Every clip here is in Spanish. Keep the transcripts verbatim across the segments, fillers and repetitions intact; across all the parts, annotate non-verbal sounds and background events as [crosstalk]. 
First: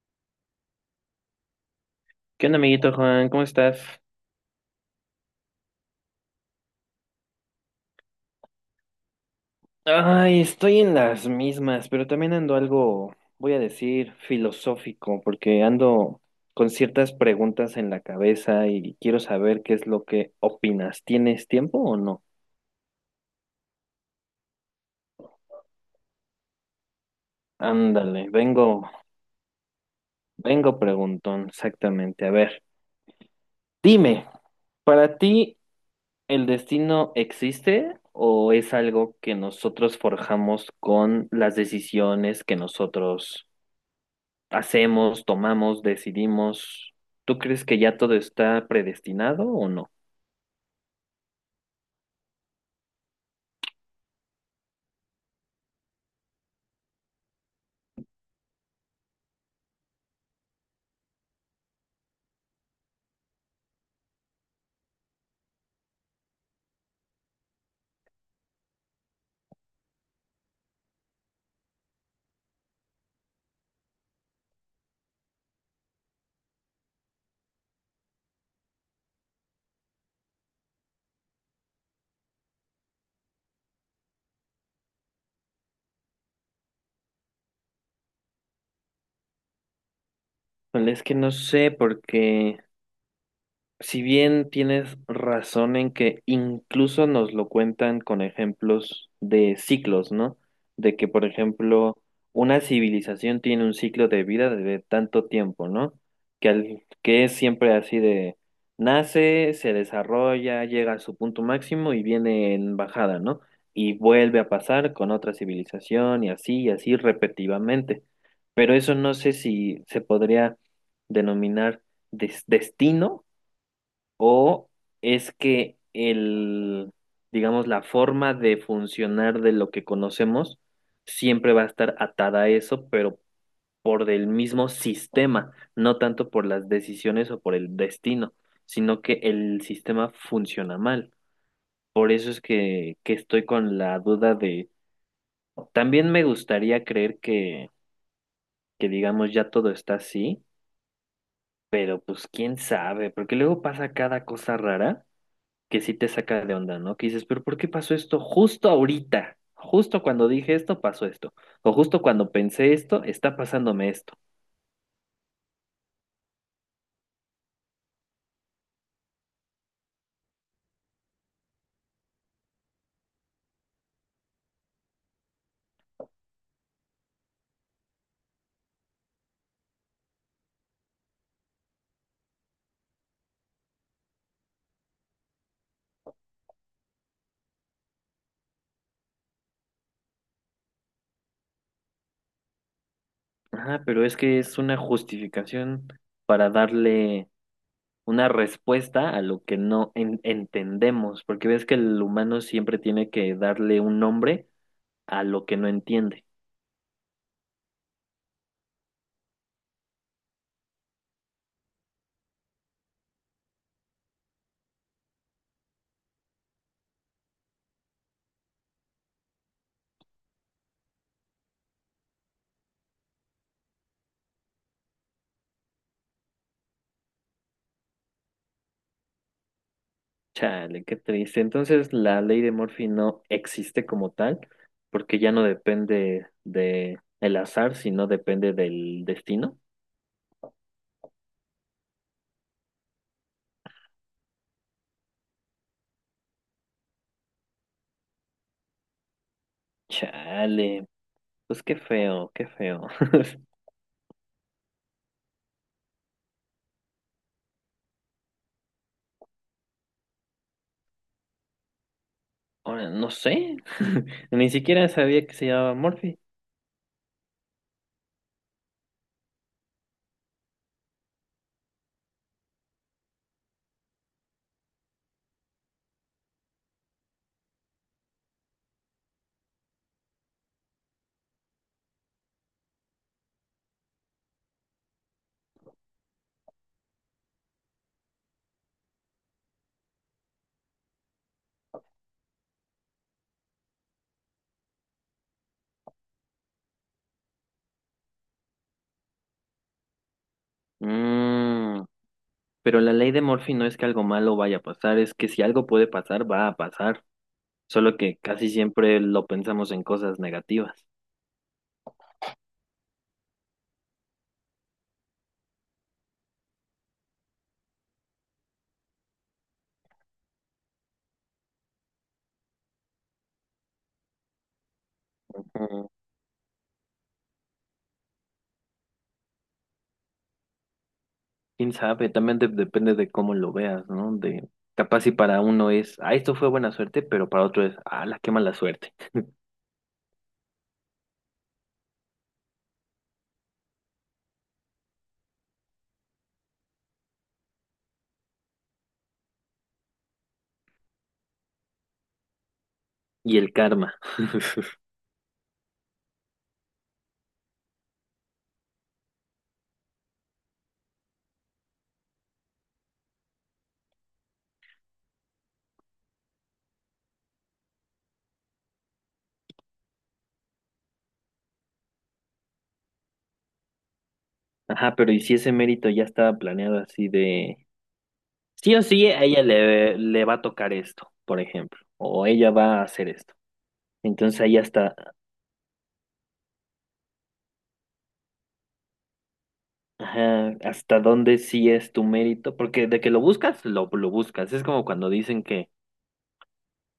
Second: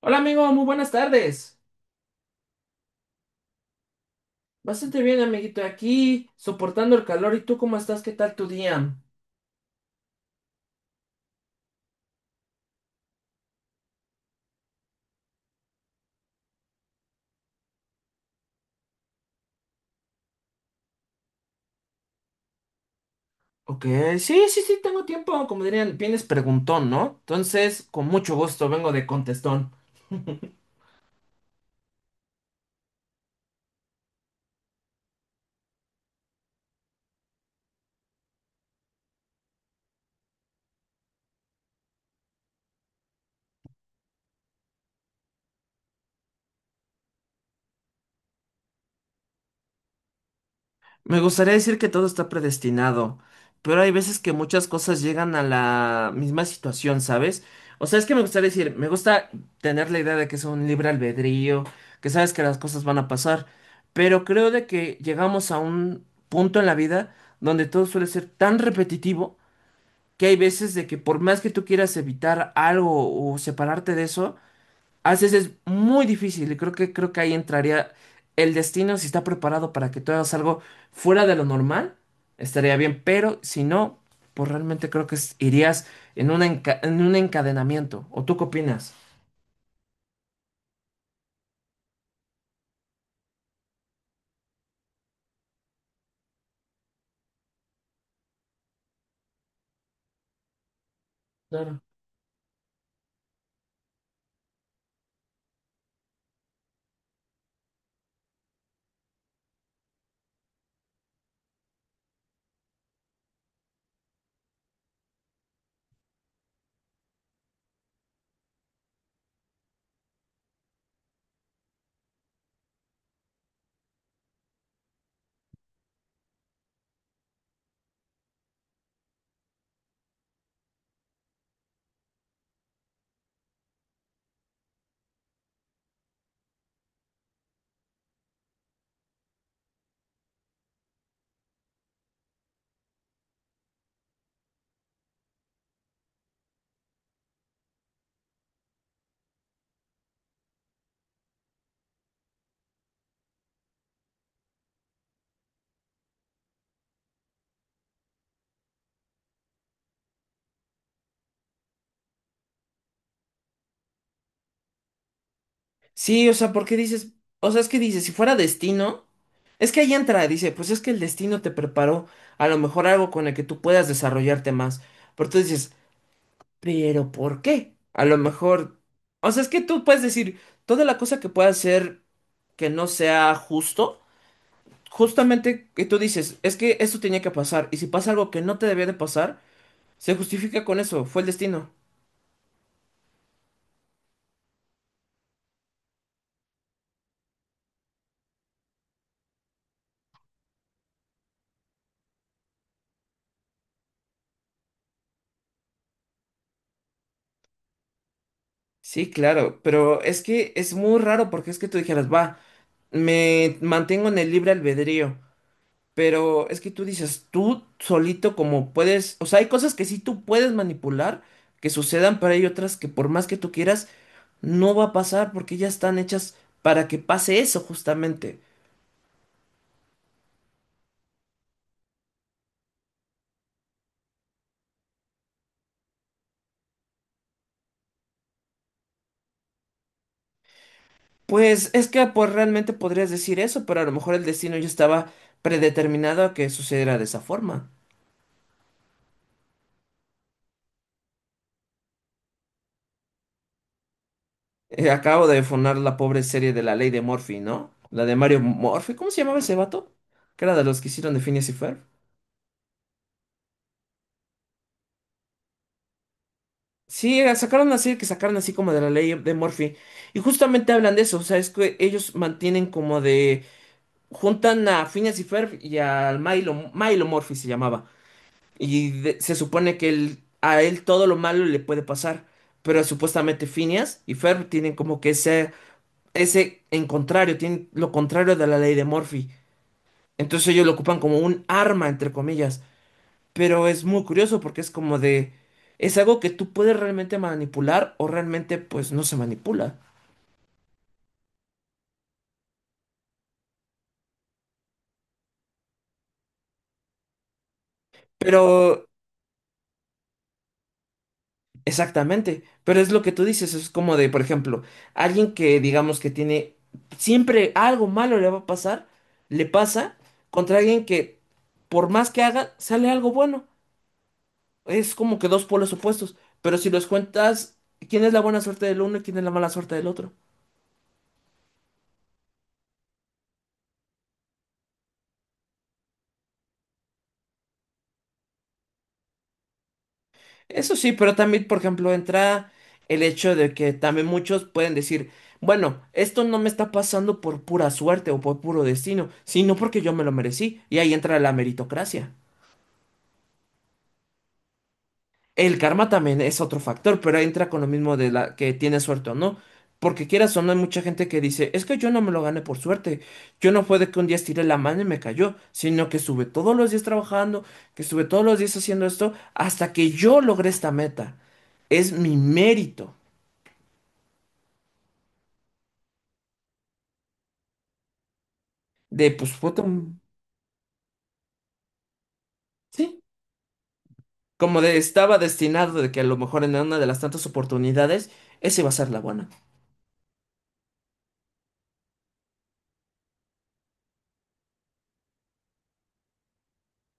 Hola amigo, muy buenas tardes. ¿Qué onda, amiguito Juan? ¿Cómo estás? Bastante bien, amiguito, aquí soportando el calor. ¿Y tú cómo estás? ¿Qué tal tu día? Ay, estoy en las mismas, pero también ando algo, voy a decir, filosófico, porque ando con ciertas preguntas en la cabeza y quiero saber qué es lo que opinas. ¿Tienes tiempo o no? Ok, sí, sí, sí, tengo tiempo. Como dirían, vienes preguntón, ¿no? Entonces, con Ándale, mucho gusto, vengo, vengo de contestón. vengo preguntón, exactamente. A ver, dime, ¿para ti el destino existe o es algo que nosotros forjamos con las decisiones que nosotros hacemos, tomamos, decidimos? ¿Tú crees que ya todo está predestinado o no? Me gustaría decir que todo está predestinado, pero hay veces que muchas cosas llegan a la misma situación, ¿sabes? O sea, es que me gustaría decir, me gusta tener la idea de que es un libre albedrío, que sabes que las cosas van a pasar, pero creo de que llegamos a un punto en la vida donde todo suele ser tan repetitivo que hay veces de que por más que tú quieras evitar algo o separarte de eso, a veces es muy difícil y creo que, creo que ahí entraría el destino. Si está preparado para que tú hagas algo fuera de lo normal, estaría bien, pero si no, pues realmente creo que es- irías en una enca- en un encadenamiento. ¿O tú qué opinas? Pues es que no sé, porque si bien tienes razón en que incluso nos lo cuentan con ejemplos de ciclos, ¿no? De que, por Claro. ejemplo, una civilización tiene un ciclo de vida de tanto tiempo, ¿no? Que, al- que es siempre así de nace, se desarrolla, llega a su punto máximo y viene en bajada, ¿no? Y vuelve a pasar con otra civilización y así y así repetitivamente. Pero eso no sé si se podría denominar des- destino, o es que el, digamos, la forma de funcionar de lo que conocemos siempre va a estar atada a eso, pero por el mismo sistema, no tanto por las decisiones o por el destino, sino que el sistema funciona mal. Por eso es que, que estoy con la duda de, también me gustaría creer que, que digamos ya todo está así, pero pues quién sabe, porque luego pasa cada cosa rara que sí te saca de onda, ¿no? Que dices, pero ¿por qué pasó esto justo ahorita? Justo cuando dije esto, pasó esto. O justo cuando pensé esto, está pasándome esto. Sí, o sea, porque dices, o sea, es que dices, si fuera destino, es que ahí entra, dice, pues es que el destino te preparó a lo mejor algo con el que tú puedas desarrollarte más. Pero tú dices, pero ¿por qué? A lo mejor, o sea, es que tú puedes decir toda la cosa que pueda ser que no sea justo, justamente que tú dices, es que esto tenía que pasar, y si pasa algo que no te debía de pasar, se justifica con eso, fue el destino. Ajá, pero es que es una justificación para darle una respuesta a lo que no en- entendemos, porque ves que el humano siempre tiene que darle un nombre a lo que no entiende. Sí, claro, pero es que es muy raro porque es que tú dijeras, va, me mantengo en el libre albedrío. Pero es que tú dices, tú solito como puedes, o sea, hay cosas que sí tú puedes manipular, que sucedan, pero hay otras que por más que tú quieras, no va a pasar porque ya están hechas para que pase eso justamente. Chale, qué triste. Entonces, la ley de Murphy no existe como tal, porque ya no depende de el azar, sino depende del destino. Pues es que pues realmente podrías decir eso, pero a lo mejor el destino ya estaba predeterminado a que sucediera de esa forma. Chale, pues qué feo, qué feo. [laughs] Eh, acabo de funar la pobre serie de La Ley de Murphy, ¿no? La de Mario Murphy, ¿cómo se llamaba ese vato? Que era de los que hicieron de Phineas y Ferb. Ahora, no sé, [laughs] ni siquiera sabía que se llamaba Murphy. Sí, era- sacaron una serie que sacaron así como de la ley de Murphy. Y justamente hablan de eso. O sea, es que ellos mantienen como de. Juntan a Phineas y Ferb y al Milo. Milo Murphy se llamaba. Y de- se supone que él- a él todo lo malo le puede pasar. Pero supuestamente Phineas y Ferb tienen como que ese. Ese en contrario. Tienen lo contrario de la ley de Murphy. Entonces ellos lo ocupan como un arma, entre comillas. Pero es muy curioso porque es como de, es algo que tú puedes realmente manipular o realmente pues no se manipula. Mm, pero la ley de Murphy no es que algo malo vaya a pasar, es que si algo puede pasar, va a pasar. Solo que casi Pero, siempre lo pensamos en cosas negativas. exactamente, pero es lo que tú dices, es como de, por ejemplo, alguien que digamos que tiene, siempre algo malo le va a pasar, le pasa contra alguien que por más que haga, sale algo bueno. Es como que dos polos opuestos, pero si los cuentas, ¿quién es la buena suerte del uno y quién es la mala suerte del otro? Quién sabe, también de- depende de cómo lo veas, ¿no? De capaz si para uno es, ah, esto fue buena suerte, pero para otro es, ah, la qué mala suerte. Eso sí, pero también, por ejemplo, entra el hecho de que también muchos pueden decir, bueno, esto no me está pasando por pura suerte o por puro destino, sino porque yo me lo merecí. Y ahí entra la meritocracia. Y el karma. [laughs] El karma también es otro factor, pero ahí entra con lo mismo de la que tiene suerte o no. Porque quieras o no, hay mucha gente que dice, es que yo no me lo gané por suerte. Yo no fue de que un día estiré la mano y me cayó, sino que estuve todos los días trabajando, que estuve todos los días haciendo esto, hasta que yo logré esta meta. Es mi mérito. Ajá, pero ¿y si ese mérito ya estaba planeado así de, sí o sí, De, a pues, ella puta, le, mm, le va a tocar esto, por ejemplo, o ella va a sí. hacer esto? Entonces ahí Como de hasta, estaba destinado de que a lo mejor en una de las tantas oportunidades, esa iba a ser la buena. ajá, hasta dónde sí es tu mérito, porque de que lo buscas, lo, lo buscas. Es como cuando dicen que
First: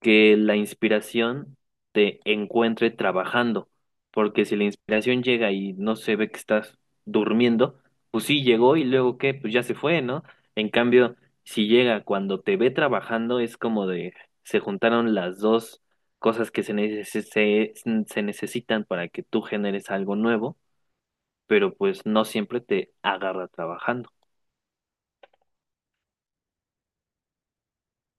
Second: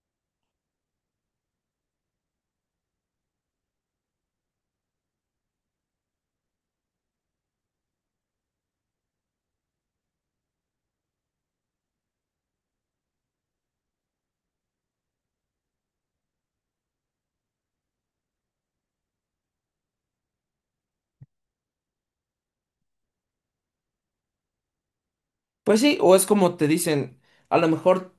que la inspiración te encuentre trabajando, porque si la inspiración llega y no se ve que estás durmiendo, pues sí llegó, y luego qué, pues ya se fue, ¿no? En cambio, si llega cuando te ve trabajando, es como de se juntaron las dos cosas que se, neces- se, se necesitan para que tú generes algo nuevo, pero pues no siempre te agarra trabajando. Pues sí, o es como te dicen, a lo mejor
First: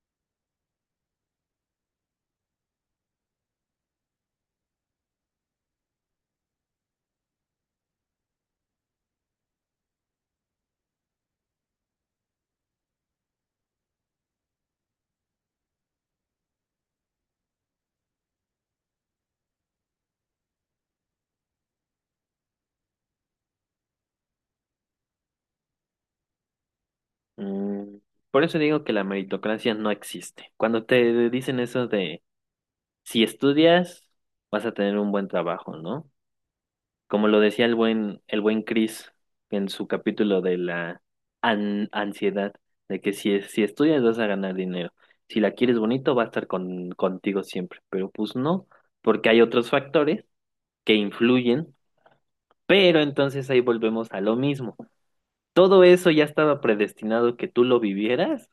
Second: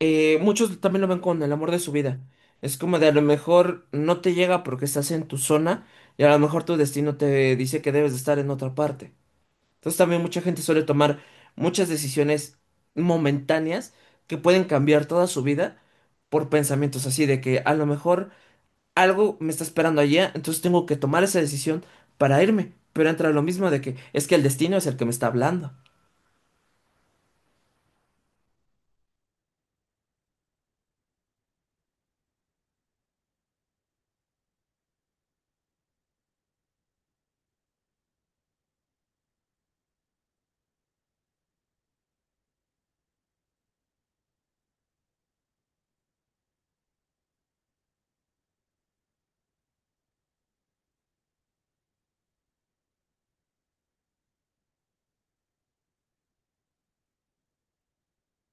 eh, muchos también lo ven con el amor de su vida. Es como de a lo mejor no te llega porque estás en tu zona y a lo mejor tu destino te dice que debes de estar en otra parte. Entonces también mucha gente suele tomar muchas decisiones momentáneas que pueden cambiar toda su vida por pensamientos así de que a lo mejor algo me está esperando allá, entonces tengo que tomar esa decisión para irme. Pero entra lo mismo de que es que el destino es el que me está hablando Mm, por eso digo que la meritocracia no existe. Cuando te dicen eso de si estudias, vas a tener un buen trabajo, ¿no? Como lo decía el buen, el buen Chris en su capítulo de la an- ansiedad, de que si, si estudias vas a ganar dinero. Si la quieres bonito, va a estar con, contigo siempre. Pero pues no, porque hay otros factores que influyen, pero entonces ahí volvemos a lo mismo. Todo eso ya estaba predestinado que tú lo vivieras.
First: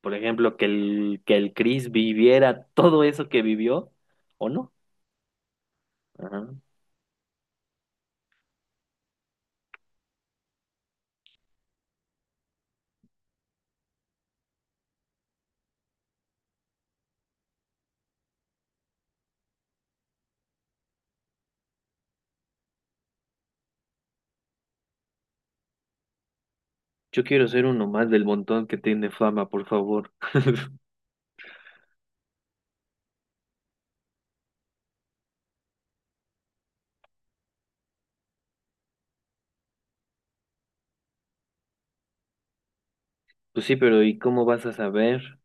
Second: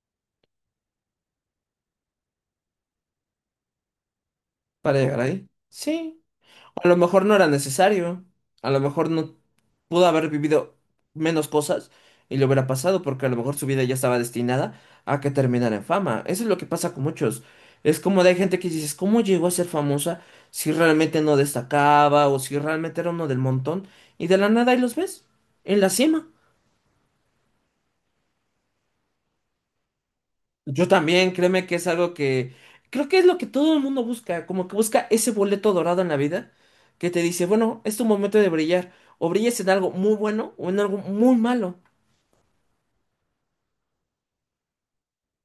Por ejemplo, que el, que el Chris viviera todo eso que vivió, ¿o no? para llegar ahí. Sí. Ajá. A lo mejor no era necesario. A lo mejor no pudo haber vivido menos cosas y le hubiera pasado porque a lo mejor su vida ya estaba destinada a que terminara en fama. Eso es lo que pasa con muchos. Es como de hay gente que dices, ¿cómo llegó a ser famosa si realmente no destacaba o si realmente era uno del montón? Y de la nada ahí los ves en la cima. Yo quiero ser uno más del montón que tiene fama, por favor. Yo [laughs] también, créeme que es algo que creo que es lo que todo el mundo busca, como que busca ese boleto dorado en la vida que te dice, bueno, es tu momento de brillar, o brillas en algo muy bueno o en algo muy malo. Pues sí, pero ¿y cómo vas a saber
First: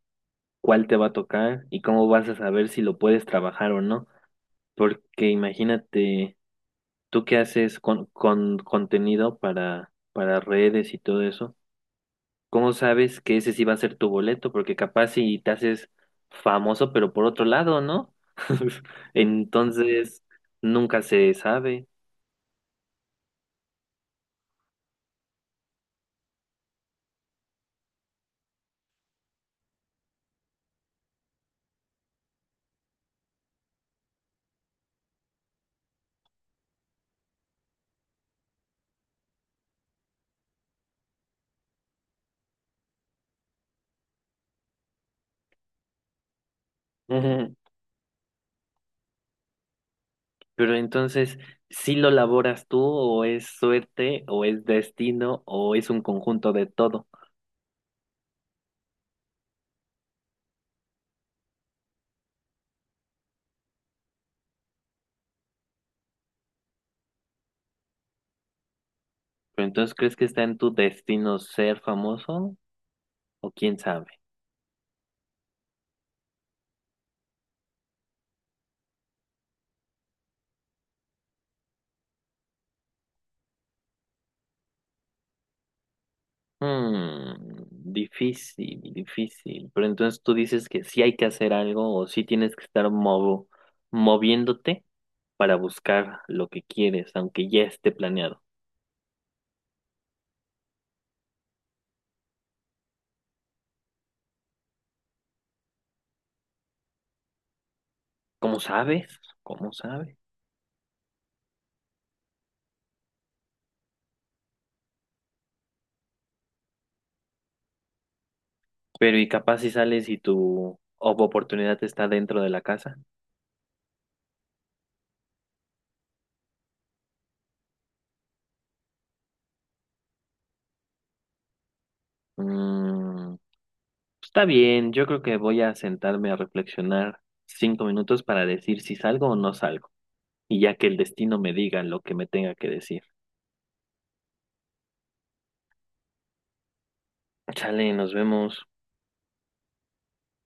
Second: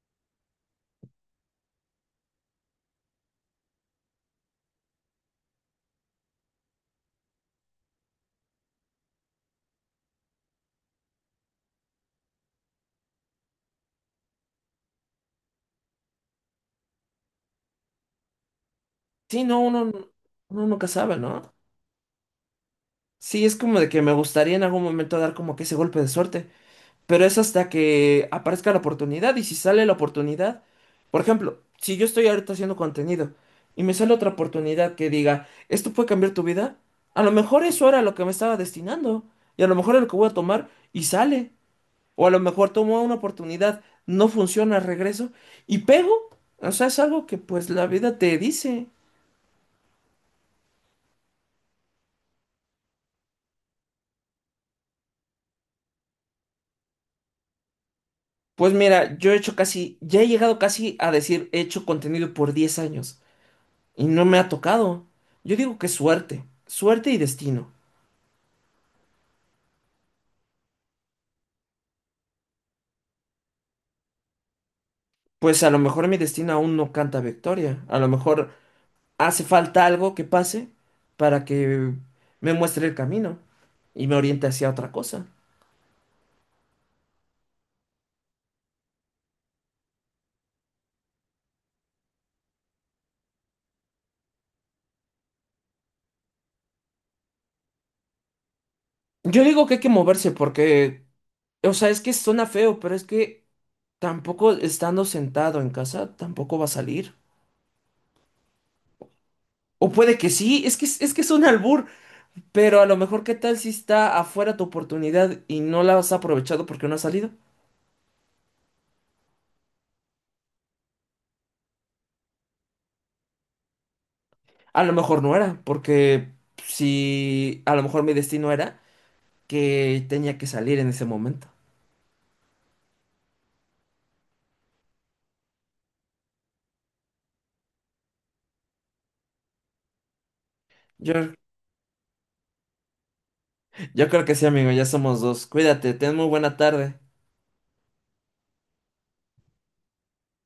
cuál te va a tocar? ¿Y cómo vas a saber si lo puedes trabajar o no? Porque imagínate, tú que haces con, con contenido para, para redes y todo eso, ¿cómo sabes que ese sí va a ser tu boleto? Porque capaz si te haces famoso, pero por otro lado, ¿no? [laughs] Sí, no, uno, Entonces, uno nunca nunca sabe, se ¿no? sabe. Sí, es como de que me gustaría en algún momento dar como que ese golpe de suerte. Pero es hasta que aparezca la oportunidad. Y si sale la oportunidad, por ejemplo, si yo estoy ahorita haciendo contenido y me sale otra oportunidad que diga, esto puede cambiar tu vida, a lo mejor eso era lo que me estaba destinando. Y a lo mejor es lo que voy a tomar y sale. O a lo mejor tomo una oportunidad, no funciona, regreso y pego. O sea, es algo que [laughs] pues la vida te dice. Pero entonces, ¿sí lo laboras tú, o es suerte, o es destino, o es un conjunto de todo? Pues mira, yo he hecho casi, ya he llegado casi a decir, he hecho contenido por diez años. Y no me ha tocado. Yo digo que suerte, suerte y destino. Pero entonces, ¿crees que está en tu destino ser famoso o quién sabe? Pues a lo mejor mi destino aún no canta victoria. A lo mejor hace falta algo que pase para que me muestre el camino y me oriente hacia otra cosa. Hmm, difícil, difícil. Pero entonces tú dices que sí hay que hacer algo, o sí tienes que estar movo- moviéndote para buscar lo que quieres, aunque ya esté planeado. Yo digo que hay que moverse porque, o sea, es que suena feo, pero es que tampoco estando sentado en casa, tampoco va a salir. ¿Cómo sabes? ¿Cómo O sabes? puede que sí, es que es, es que es un albur, pero a lo mejor qué tal si está afuera tu oportunidad y no la has aprovechado porque no has salido. Pero y capaz si sales y tu oportunidad está dentro de la casa. A lo mejor no era, porque si a lo mejor mi destino era que tenía que salir en ese momento. Mm, está bien, yo creo que voy a sentarme a reflexionar cinco minutos para decir si salgo o no salgo, y ya que el Yo, destino me diga lo que me tenga que decir. yo creo que sí, amigo, ya somos dos. Cuídate, ten muy buena tarde. Chale, nos vemos.